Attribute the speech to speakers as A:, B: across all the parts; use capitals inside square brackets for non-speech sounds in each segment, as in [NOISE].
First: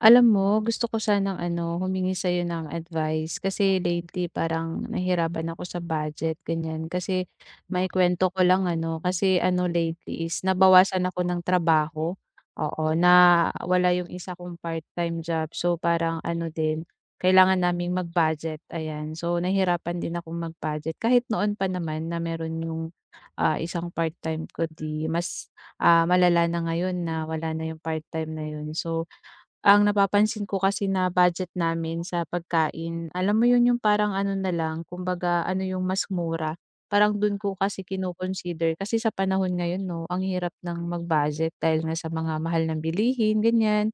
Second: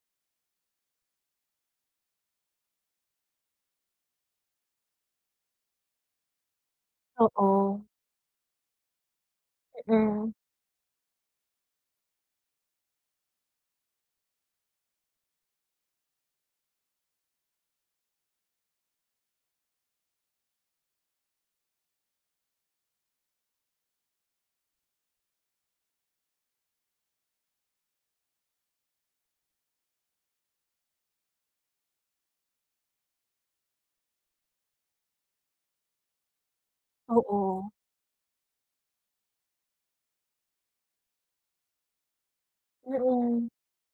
A: Alam mo gusto ko sanang, ano, humingi sa 'yo ng advice. Kasi lately parang nahirapan ako sa budget, ganiyan. Kasi
B: Oo.
A: maikuwento ko lang, ano, kasi, ano, lately
B: Mm.
A: is nabawasan ako ng trabaho. Oo, nawala 'yong isa kong part-time job. So parang ano din, kailangan naming mag-budget, ayan. So nahirapan din akong mag-budget. Kahit noon pa naman na mayro'n 'yong, ah, isang part time ko, 'di mas, ah, malala na ngayon na wala na 'yong part time na 'yon. So ang napapansin ko kasi na budget namin sa pagkain, alam mo 'yon, 'yong parang ano na lang kumbaga ano 'yong mas mura. Parang do'n ko
B: Oo.
A: kasi kino-consider. Kasi sa panahon ngayon, 'no, ang hirap nang mag-budget dahil nga sa mga mahal na bilihin,
B: Mm.
A: ganiyan.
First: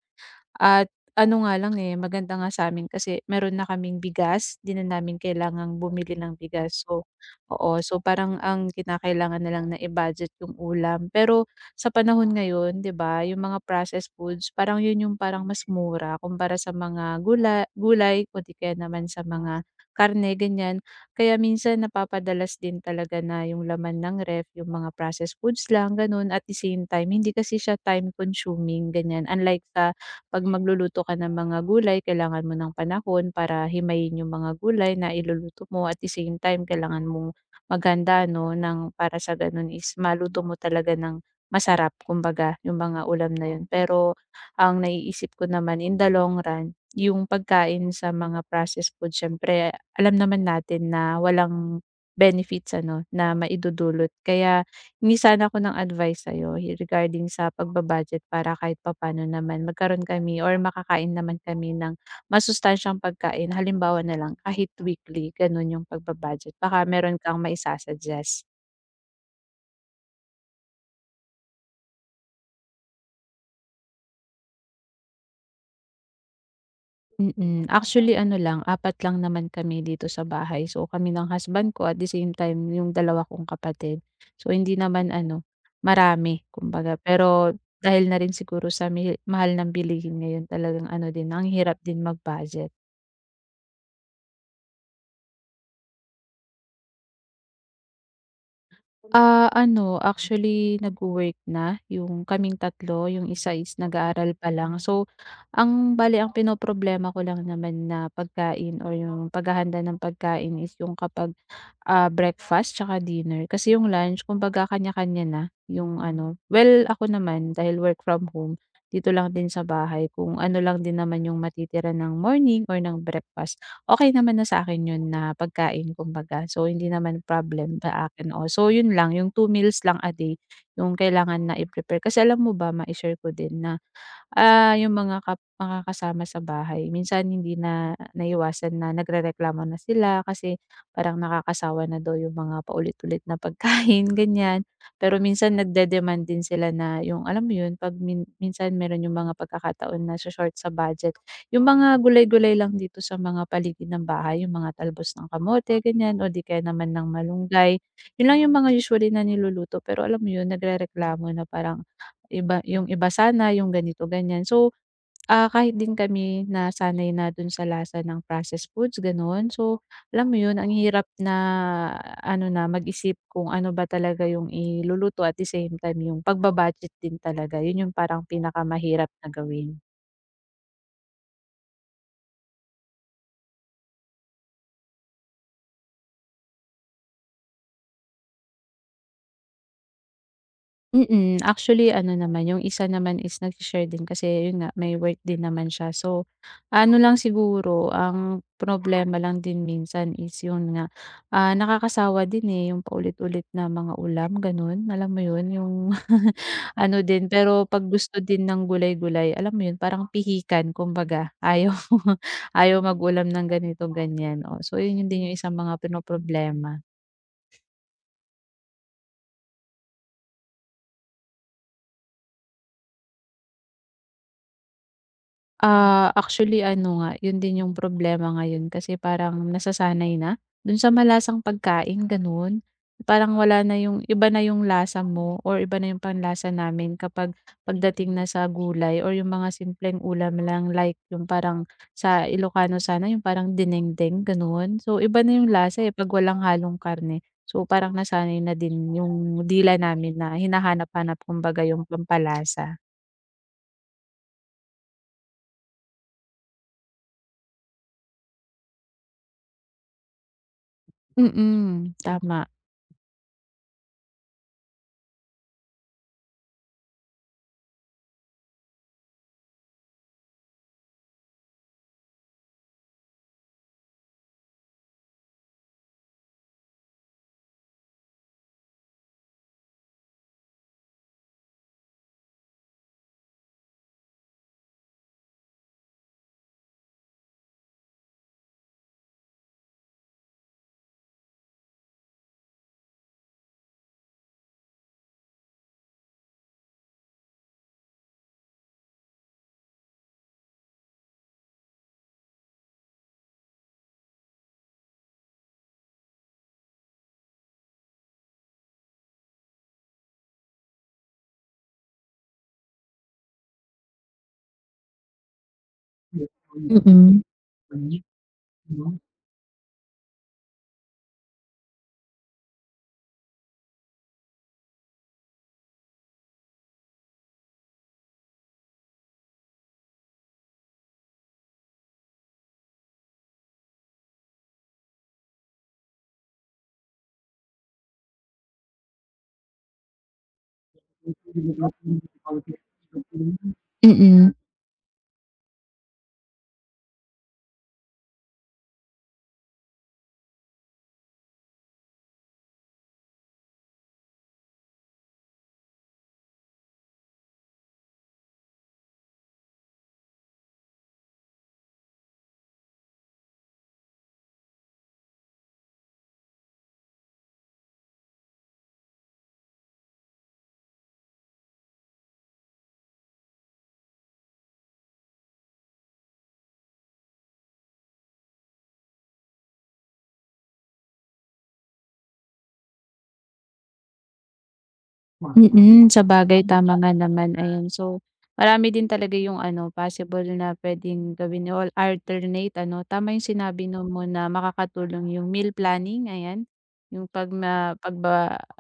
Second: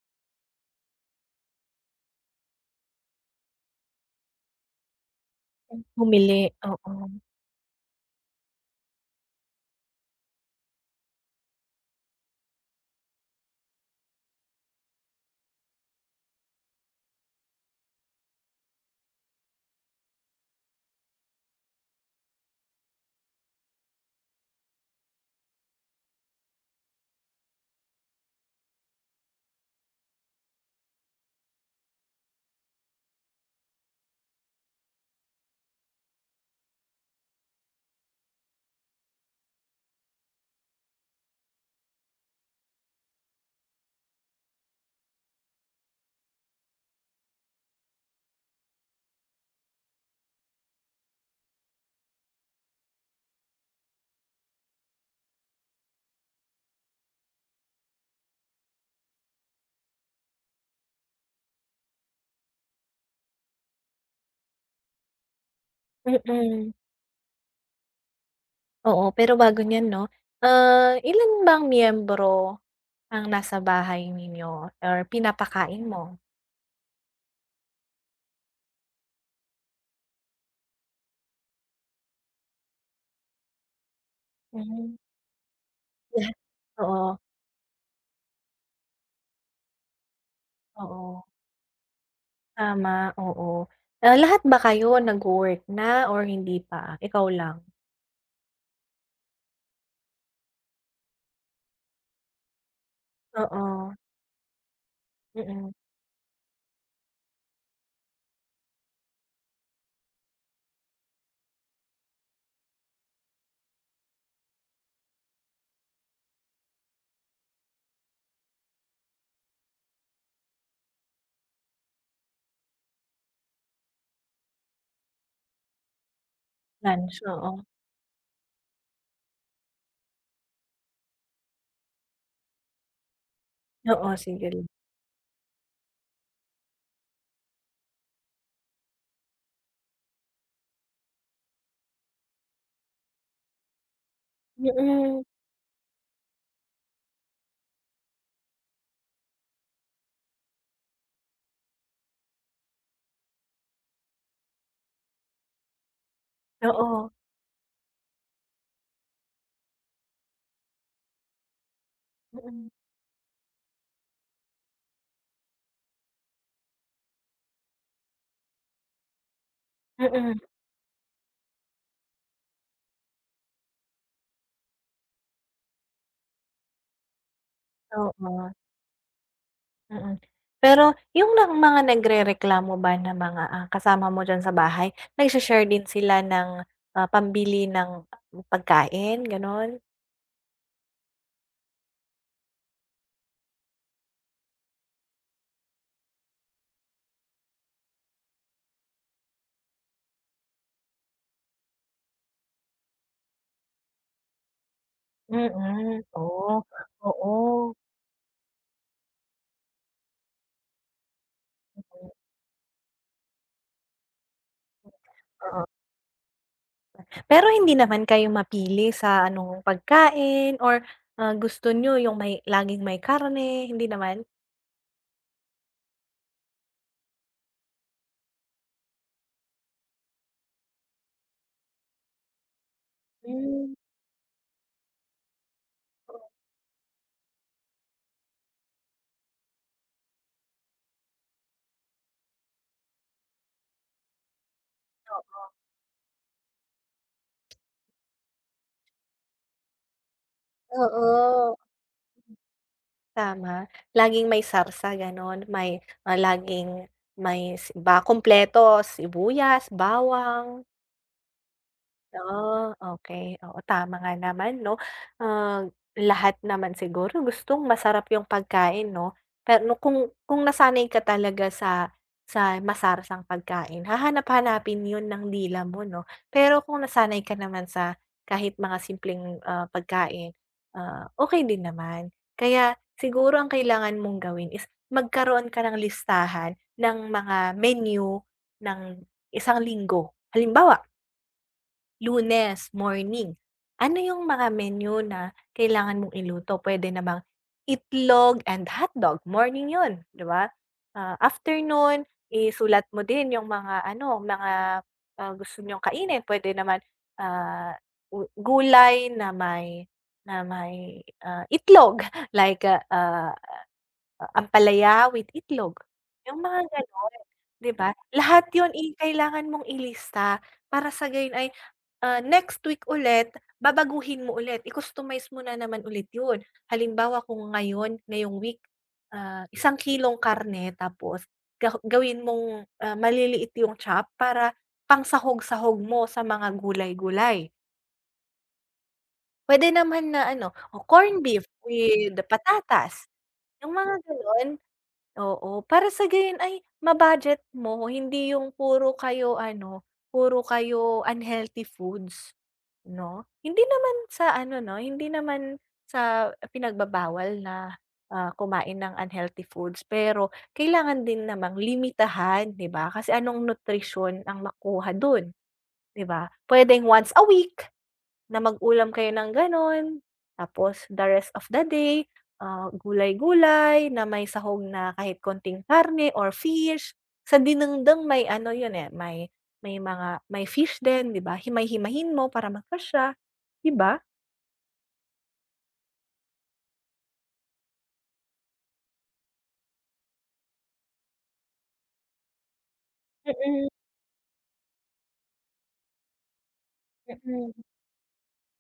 A: At ano nga lang, eh, maganda nga sa 'min kasi mayro'n na kaming bigas. 'Di na namin kailangang bumili
B: Bumili,
A: ng bigas. So
B: oo.
A: oo, so parang ang kinakailangan na lang na i-budget 'yong ulam. Pero sa panahon ngayon, 'di ba 'yong mga processed foods parang 'yon 'yong parang mas mura kumpara sa mga gula gulay o 'di kaya naman sa mga karne, ganiyan. Kaya minsan napapadalas din talaga na 'yong laman ng ref 'yong mga processed foods lang, gano'n. At the same time hindi kasi siya time-consuming, ganiyan. Unlike sa 'pag magluluto ka ng mga gulay kailangan mo ng panahon para himayin 'yong mga gulay na iluluto mo. At the same time kailangan mong maghanda, 'no, nang para sa gano'n is maluto mo talaga ng masarap kumbaga, 'yong mga ulam na 'yon. Pero ang naiisip ko naman in the long run 'yong pagkain sa mga processed food siyempre alam naman natin na walang benefits, ano, na maidudulot. Kaya hingi sana ako ng advice sa'yo regarding sa pagba-budget para kahit papano naman magkaroon kami or makakain naman kami ng masustansyang pagkain. Halimbawa na lang kahit weekly, gano'n, 'yong pagba-budget
B: Mm.
A: baka mayro'n kang mai-sa-suggest.
B: Oo, pero bago niyan, 'no, ah, ilan bang miyembro ang nasa bahay ninyo or pinapakain mo?
A: Mm. Actually ano lang, 4 lang naman kami dito sa bahay. So kami ng husband ko at the same time 'yung 2 kong kapatid, so hindi
B: Hmm.
A: naman ano,
B: [SCOFFS]
A: marami kumbaga,
B: Oo.
A: pero dahil na rin siguro sa mihi mahal ng bilihin ngayon, talagang ano
B: Oo.
A: din ang hirap din mag-budget.
B: Tama, oo. Ah, lahat ba kayo nagwo-work na or hindi pa, ikaw lang?
A: Ah, ano actually nagwo-work na 'yung kaming tatlo 'yong isa is
B: Oo.
A: nag-aaral pa lang. So
B: Mm.
A: ang bale ang pinoproblema ko lang naman na pagkain o 'yung paghahanda ng pagkain is 'yung kapag, ah, breakfast tsaka dinner, kasi 'yong lunch kumbaga kanya-kanya na 'yong ano well, ako naman, dahil work from home, dito lang din sa bahay, kung ano lang din naman 'yung matitira ng morning or ng breakfast, okey naman na sa akin 'yon na pagkain kumbaga. So hindi
B: Lunch,
A: naman
B: oo.
A: problem sa akin, oo, so 'yun lang 'yung 2 meals lang a day 'yung kailangan na i-prepare. Kasi alam mo ba, mai-share ko din na,
B: Oo, sige, l
A: ah, 'yung mga kap makakasama sa bahay minsan hindi na naiiwasan na nagrereklamo na sila, kasi parang nakakasawa na daw 'yung mga paulit-ulit na pagkain ganiyan, pero
B: Mm.
A: minsan nag-de-demand din sila na, 'yung alam mo 'yun, 'pag min minsan meron 'yung mga pagkakataon nasho-short sa budget, 'yung mga gulay gulay lang dito sa mga paligid ng bahay, 'yung mga talbos ng kamote ganiyan o di kaya naman ng
B: Oo.
A: malunggay, 'yun lang 'yung mga usually na niluluto. Pero alam mo 'yun, nagrereklamo na parang, iba
B: Mm.
A: 'yung iba sana, 'yung ganito, ganiyan. So, ah, kahit din kami nasanay na do'n sa lasa ng processed foods gano'n, so alam mo
B: Mm.
A: 'yun, ang hirap na ano na mag-isip kung ano ba talaga 'yung iluluto at the same time 'yung pagbaba-budget din talaga, 'yun 'yung parang
B: Oo.
A: pinakamahirap na gawin.
B: Mm, pero 'yung bang mga nagrereklamo ba na mga kasama mo diyan sa bahay nagshe-share din sila ng, ah, pambili ng pagkain gano'n?
A: Mm. [SMACKS LIPS] Actually, ano naman, yung isa naman is nagsi-share din kasi yun nga, may work din naman siya. So, ano lang siguro, ang problema lang din minsan is yun nga, ah, nakakasawa din, eh, yung paulit-ulit na mga ulam, ganun. Alam mo 'yon, yung
B: Mm. Oh,
A: [LAUGHS] ano din, pero
B: oo.
A: 'pag gusto din ng gulay-gulay alam mo yun, parang pihikan, kumbaga. Ayaw
B: Mm.
A: [LAUGHS] ayaw mag-ulam ng ganito, ganyan. Oh, so yun yung din yung isang
B: Hmm. Oo.
A: mga pinoproblema.
B: Hmm. Pero hindi naman kayo mapili sa anong pagkain or, ah, gusto niyo yung may laging may karne, hindi naman?
A: Ah, actually ano nga, yun din yung problema ngayon kasi parang nasasanay na dun sa malasang pagkain, gano'n. Parang wala na
B: Hmm.
A: yung iba na yung lasa mo or iba na yung
B: Oh.
A: panlasa namin kapag pagdating na sa gulay or yung mga simpleng ulam lang like yung parang sa Ilocano sana, yung parang dinengdeng, gano'n. So, iba na yung
B: Oo.
A: lasa, eh, 'pag walang halong karne. So, parang nasanay na din yung dila namin na hinahanap-hanap
B: Oo.
A: kumbaga yung pampalasa.
B: Tama. Laging may sarsa, gano'n. May, ah, laging may s ba kumpleto. Sibuyas, bawang.
A: Mm, tama.
B: Oh, okey, oo. Tama nga naman 'no. Ah, lahat naman siguro gustong masarap yung pagkain 'no. Pero kung kung nasanay ka talaga sa sa masarsang pagkain, hahanap-hanapin yun ng dila mo 'no? Pero kung nasanay ka naman sa kahit mga simpleng, ah, pagkain, ah, okey din naman. Kaya siguro ang kailangan mong gawin is magkaroon ka ng listahan ng mga menu ng isang linggo. Halimbawa Lunes, morning. Ano 'yong mga menu na kailangan mong iluto? Puwede namang itlog and hotdog, morning 'yon, 'di ba? Ah, after non isulat mo din 'yong mga, ano, mga, ah, gusto niyong kainin. Puwede naman, ah, u gulay na may na may, ah, itlog, like, ah, ah, ampalaya with itlog, 'yong mga gano'n,
A: Mm.
B: 'di ba? Lahat 'yon, eh, kailangan mong ilista. Para sa gayon ay, ah, next week ulit babaguhin mo ulit, i-customize mo na naman ulit 'yon. Halimbawa kung ngayon ngayong week, ah, 1 kilong karne tapos ga gawin mong, ah, maliliit 'yong chop para pangsahog-sahog mo sa mga gulay-gulay. Puwede naman na, ano, o corned beef with patatas, 'yong mga
A: Mm.
B: gano'n. Oo, para sa gayon ay ma-budget mo. Hindi 'yong puro kayo, ano, puro kayo unhealthy foods, 'no? Hindi naman sa ano, 'no, hindi naman sa pinagbabawal na, ah, kumain ng unhealthy foods. Pero kailangan din namang limitahan, 'di ba? Kasi anong nutrisyon ang makuha do'n, 'di ba? Puwedeng once a week na mag-ulam kayo ng gano'n. Tapos the rest of the day, ah, gulay-gulay na may sahog na kahit kaunting karne or fish. Sa dinengdeng may ano 'yon, eh, may may mga may fish din, 'di ba. Himay-himayin mo para magkasya, 'di ba?
A: Mm. Sabagay, tama nga naman, ayan. So, marami din talaga yung ano, possible na puwedeng gawin 'no or alternate ano. Tama yung sinabi
B: Mm.
A: 'no mo na makakatulong yung meal planning, ayan. Yung 'pag
B: Mm.
A: ma 'pag ba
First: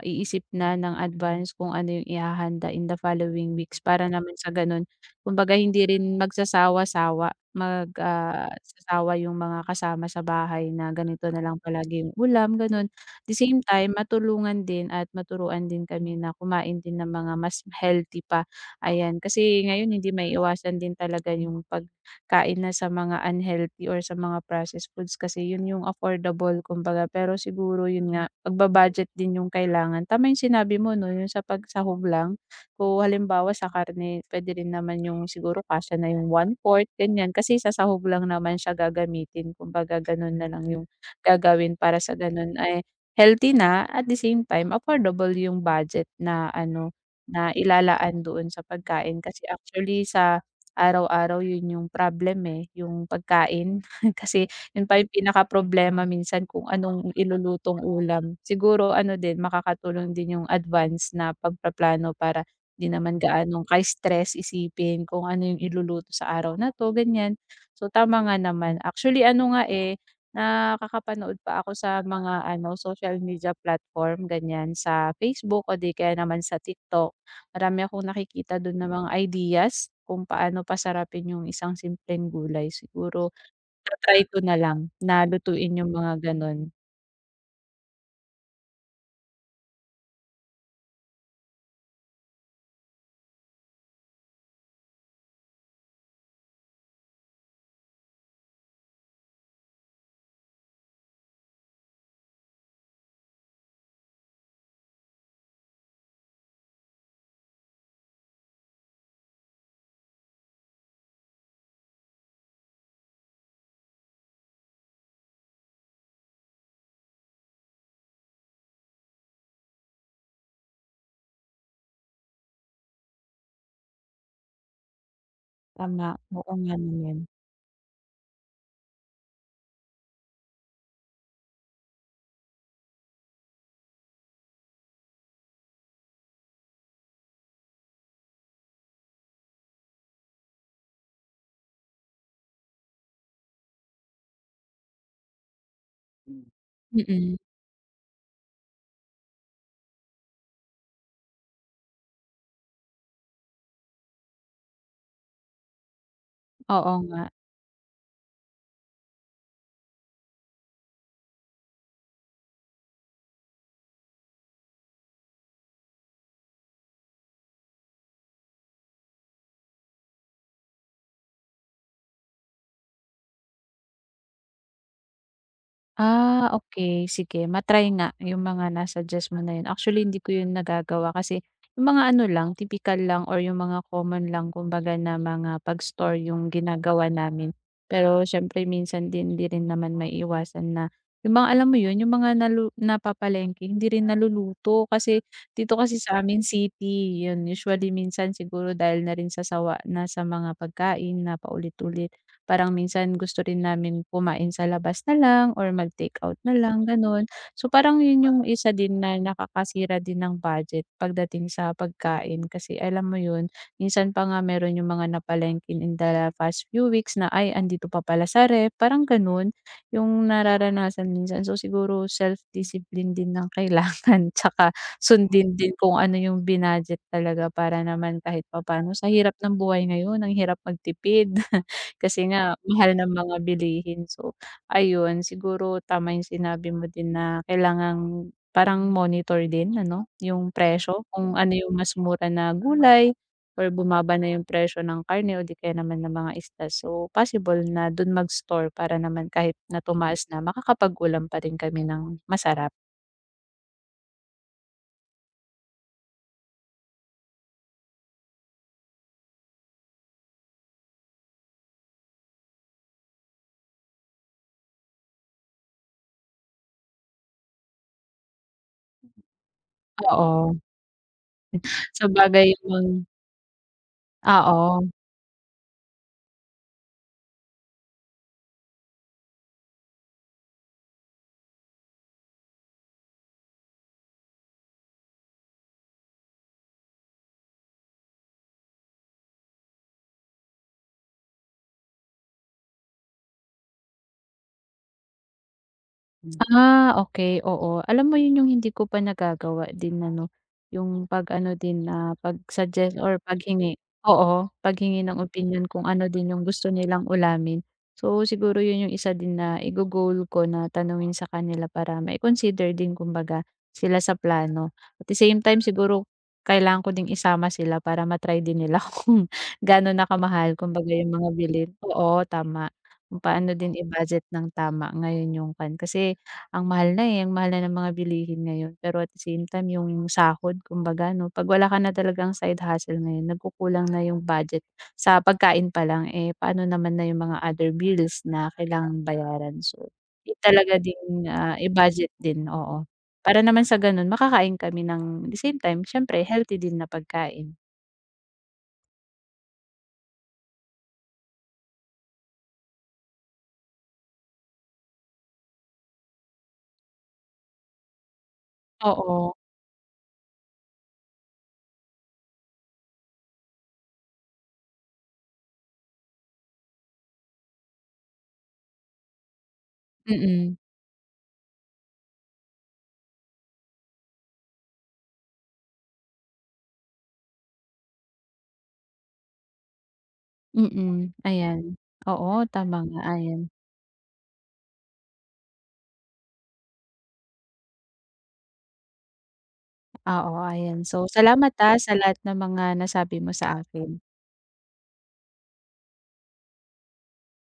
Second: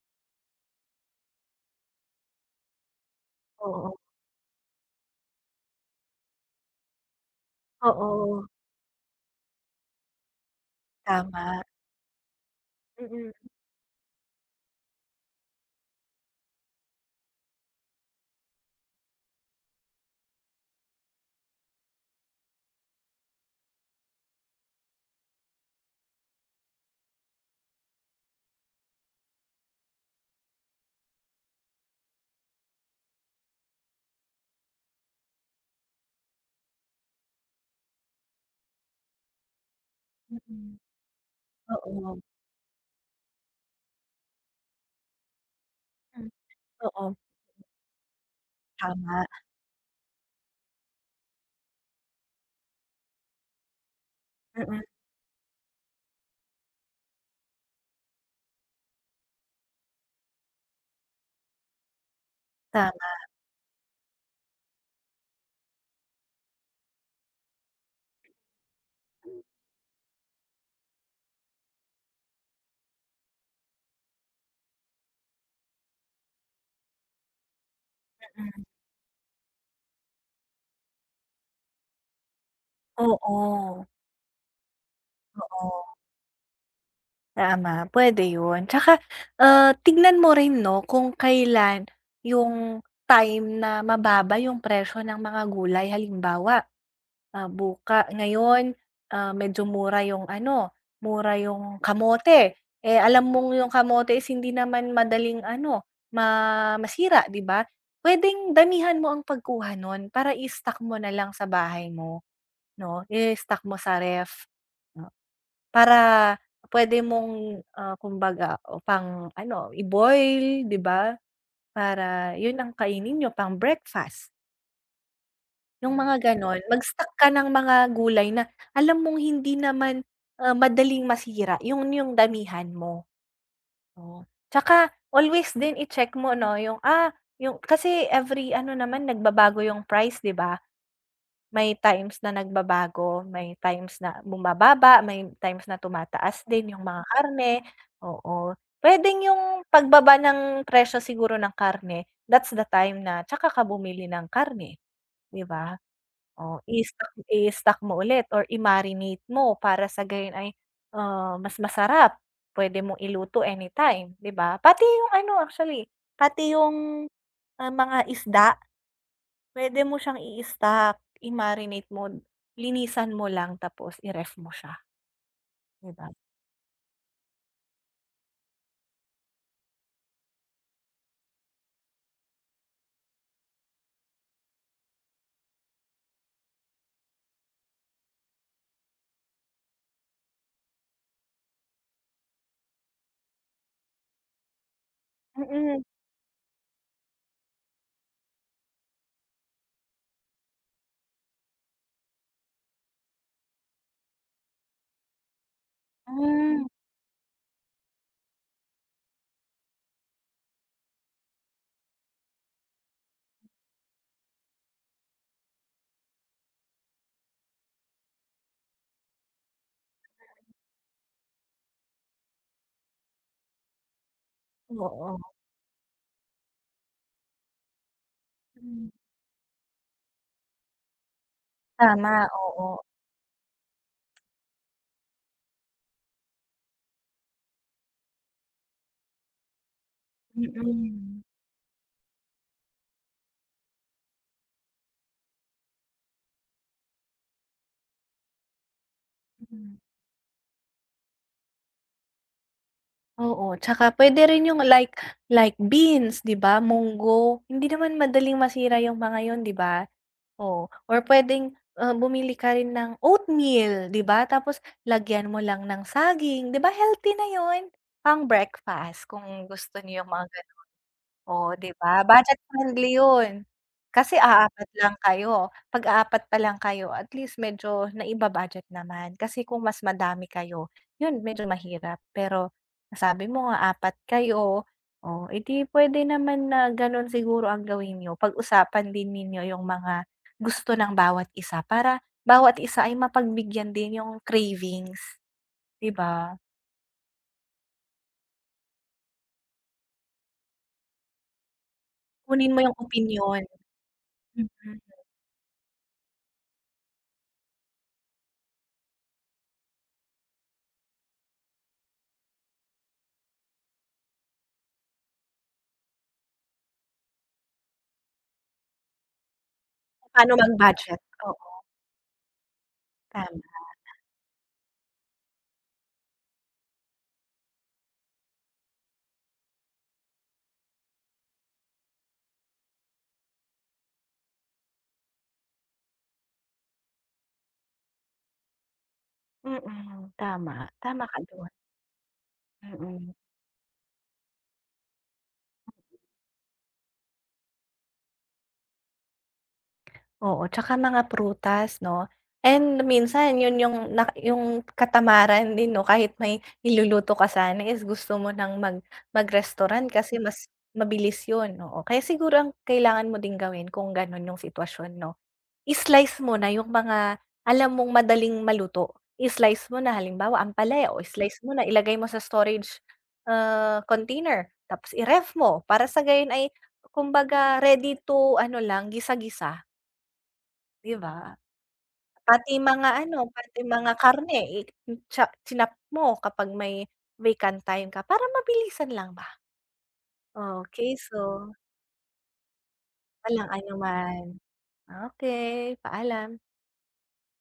A: iisip na ng advance kung ano yung ihahanda in the following weeks
B: Oo.
A: para naman sa ganun kumbaga, hindi rin magsasawa-sawa, mag,
B: Oo.
A: ah, sasawa yung mga kasama sa bahay na ganito na lang
B: Tama.
A: palagi 'yong ulam, gano'n.
B: Mm.
A: The same time matulungan din at maturuan din kami na kumain din ng mga mas healthy pa, ayan. Kasi ngayon hindi maiiwasan din talaga yung pagkain na sa mga unhealthy or sa mga processed foods kasi yun yung affordable, kumbaga. Pero siguro yun nga, pagba-budget din yung kailangan. Tama yung sinabi mo 'no, yung sa pagsahog lang. Kung halimbawa sa karne, puwede rin naman yung siguro kasya na yung 1/4, ganyan. Kasi sa sahog lang naman siya gagamitin. Kumbaga, ganun na lang
B: Mm.
A: yung gagawin para sa
B: Oo.
A: gano'n ay healthy na at the same time affordable yung budget
B: Hmm,
A: na ano,
B: oo.
A: na ilalaan doon sa pagkain.
B: Tama.
A: Kasi actually sa araw-araw yun yung problem, eh, yung pagkain. [SCOFFS] Kasi
B: Mm.
A: yun pa yung pinakaproblema minsan kung anong ilulutong ulam. Siguro ano din, makakatulong din yung advance na pagpaplano para di naman
B: Tama.
A: gaanong kai-stress isipin kung ano yung iluluto sa araw na 'to, ganyan. So, tama nga naman. Actually
B: Hmm.
A: ano nga, eh, nakakapanood pa ako sa mga ano, social media platform, ganyan, sa Facebook o di kaya naman sa TikTok. Marami akong nakikita
B: Mm.
A: dun na mga ideas kung paano pasarapin yung isang simpleng gulay. Siguro
B: Oo.
A: ta-try ko na lang na lutuin
B: Oo.
A: yung mga ganun.
B: Tama, puwede 'yun, tsaka, ah, tingnan mo rin 'no kung kailan 'yung time na mababa 'yung presyo ng mga gulay halimbawa, ah, buka ngayon, ah, medyo mura 'yung ano mura 'yung kamote, eh, alam mong 'yung kamote is hindi naman madaling ano ma masira di ba, puwedeng damihan mo ang pagkuha nun para i-stock mo nalang sa bahay mo 'no, i-stock mo sa ref. Para puwede mong, ah, kumbaga o pang ano i-boil di ba, para 'yun ang kainin niyo pang-breakfast. 'Yung
A: Tama,
B: mga
A: oo
B: gano'n,
A: nga
B: mag-stock
A: naman.
B: ka ng mga gulay na alam mong hindi naman, ah, madaling masira 'yun 'yung damihan mo. Oh, tsaka always din i-check mo 'no 'yung, ah 'yung kasi every ano naman nagbabago 'yung price, di ba? May times na nagbabago, may times na bumababa, may times na
A: Hmm,
B: tumataas din 'yung mga
A: mm.
B: karne, oo, puwedeng 'yung pagbaba ng presyo siguro ng karne, that's the time na tsaka ka bumili ng karne, di ba? Oh,
A: Oo
B: i-stock
A: nga.
B: i-stock mo ulit or i-marinate mo para sa gayon ay, ah, mas masarap, puwede mong iluto anytime, di ba? Pati 'yung ano actually pati 'yung, ah, mga isda. Puwede mo siyang i-stock, i-marinate mo, linisan mo lang, tapos i-ref mo siya. 'Di ba?
A: Ah, okey, sige ma-try nga 'yung mga na-suggest mo na 'yun, actually hindi ko 'yun nagagawa kasi 'yung mga ano lang tipikal lang or 'yung mga common lang, kumbaga na mga pag-store 'yung ginagawa namin. Pero siyempre minsan din hindi rin naman maiiwasan na 'yung mga, alam mo 'yun? 'Yung mga nalu napapalengke hindi rin naluluto, kasi dito
B: Mm.
A: kasi sa amin city, 'yun usually minsan siguro dahil na rin sa sawa na sa mga pagkain na paulit-ulit parang minsan gusto rin namin kumain sa labas nalang or mag-takeout na
B: Hmm.
A: lang gano'n, so parang 'yun 'yung isa din na nakakasira din ng budget pagdating sa pagkain. Kasi alam mo 'yun, minsan pa nga, meron 'yung mga napalengkeng in the past few weeks na, ay andito pa pala sa ref, parang gano'n 'yung nararanasan minsan. So siguro self discipline din ang kailangan tsaka
B: Oo.
A: sundin din kung ano 'yung binadget talaga para naman kahit
B: Hmm.
A: papaano. Sa hirap ng buhay ngayon ang hirap magtipid [CHUCKLES] kasi
B: Tama,
A: nga
B: oo.
A: mahal ng mga bilihin. So ayun, siguro, tama 'yung sinabi mo din na kailangang parang monitor din ano, 'yung presyo
B: Mm.
A: kung ano 'yung mas mura na gulay or bumaba na 'yung presyo ng karne o di kaya naman ng mga isda. So possible na do'n mag-store para naman kahit na
B: Mm.
A: tumaas na, makakapag-ulam pa rin kami ng masarap.
B: Oo, tsaka pwede rin yung like like beans, 'di ba, munggo. Hindi naman madaling masira yung mga yun, 'di ba? Oh. Or puwedeng, ah, bumili ka rin ng oatmeal, 'di ba, tapos lagyan mo lang ng saging, 'di ba healthy na yun? Pang-breakfast kung gusto niyo yung mga
A: Oo.
B: gano'n. Oh, 'di ba? Budget
A: sabagay
B: friendly
A: yung
B: yun. Kasi aapat
A: Oo.
B: lang kayo. 'Pag 4 pa lang kayo at least medyo naiba-budget naman. Kasi kung mas madami kayo, yun medyo mahirap. Pero nasabi mo nga 4 kayo, oh, eh, 'di puwede naman na gano'n siguro ang gawin niyo. Pag-usapan din ninyo yung mga gusto ng bawat isa, para bawat isa ay mapagbigyan din yung cravings, 'di ba?
A: Ah, okey, oo. Alam mo yun yung hindi ko pa nagagawa din ano, yung pag ano din na
B: Kunin mo yung
A: pag-suggest or
B: opinyon.
A: paghingi oo,
B: Mm.
A: paghingi ng opinyon kung ano din yung gusto nilang ulamin. So, siguro yun yung isa din na igo-goal ko na tanungin sa kanila para mai-consider din kumbaga sila sa plano. At the same time siguro kailangan ko ding isama sila para ma-try din nila kung ga'no na
B: Pa'no mag
A: kamahal kumbaga,
B: budget.
A: yung mga
B: Oo.
A: bilihin oo, tama kung
B: Tama.
A: paano din i-budget ng tama ngayon yung kuwan. Kasi ang mahal na, eh, ang mahal na ng mga bilihin ngayon, pero at the same time yung sahod kumbaga 'no. 'Pag wala ka na talagang side hustle ngayon nagkukulang na yung budget sa pagkain palang, eh, pa'no naman na yung mga other bills na kailangang bayaran. So,
B: Mm,
A: need
B: tama.
A: talaga
B: Tama ka
A: ding,
B: do'n.
A: ah, i-budget din, oo.
B: Mm.
A: Para naman sa ganun makakain kami ng the same time, siyempre, healthy din na pagkain.
B: Oo, tsaka mga prutas 'no? And minsan yun yung na yung katamaran din 'no. Kahit may iluluto ka sana is gusto mo ng mag
A: Oo.
B: mag-restaurant kasi mas mabilis yun, oo. Kaya siguro ang kailangan mo din gawin kung ganun yung sitwasyon 'no, i-slice mo na yung mga alam mong madaling maluto. I-slice mo na halimbawa,
A: Mm.
B: ampalaya. Oh, i-slice mo na, ilagay mo sa storage, ah, container tapos i-ref mo para sa gayon ay kumbaga ready to ano lang, gisa-gisa. 'Di
A: Mm,
B: ba?
A: ayan. Oo,
B: Pati
A: tama
B: mga
A: nga,
B: ano,
A: ayan.
B: pati mga karne, icha chinop mo kapag may vacant time ka, para mabilisan lang ba.
A: Oo, ayan.
B: Okey,
A: So
B: so
A: salamat, ah, sa lahat ng mga nasabi mo sa
B: Walang
A: akin.
B: anuman. Okey, paalam.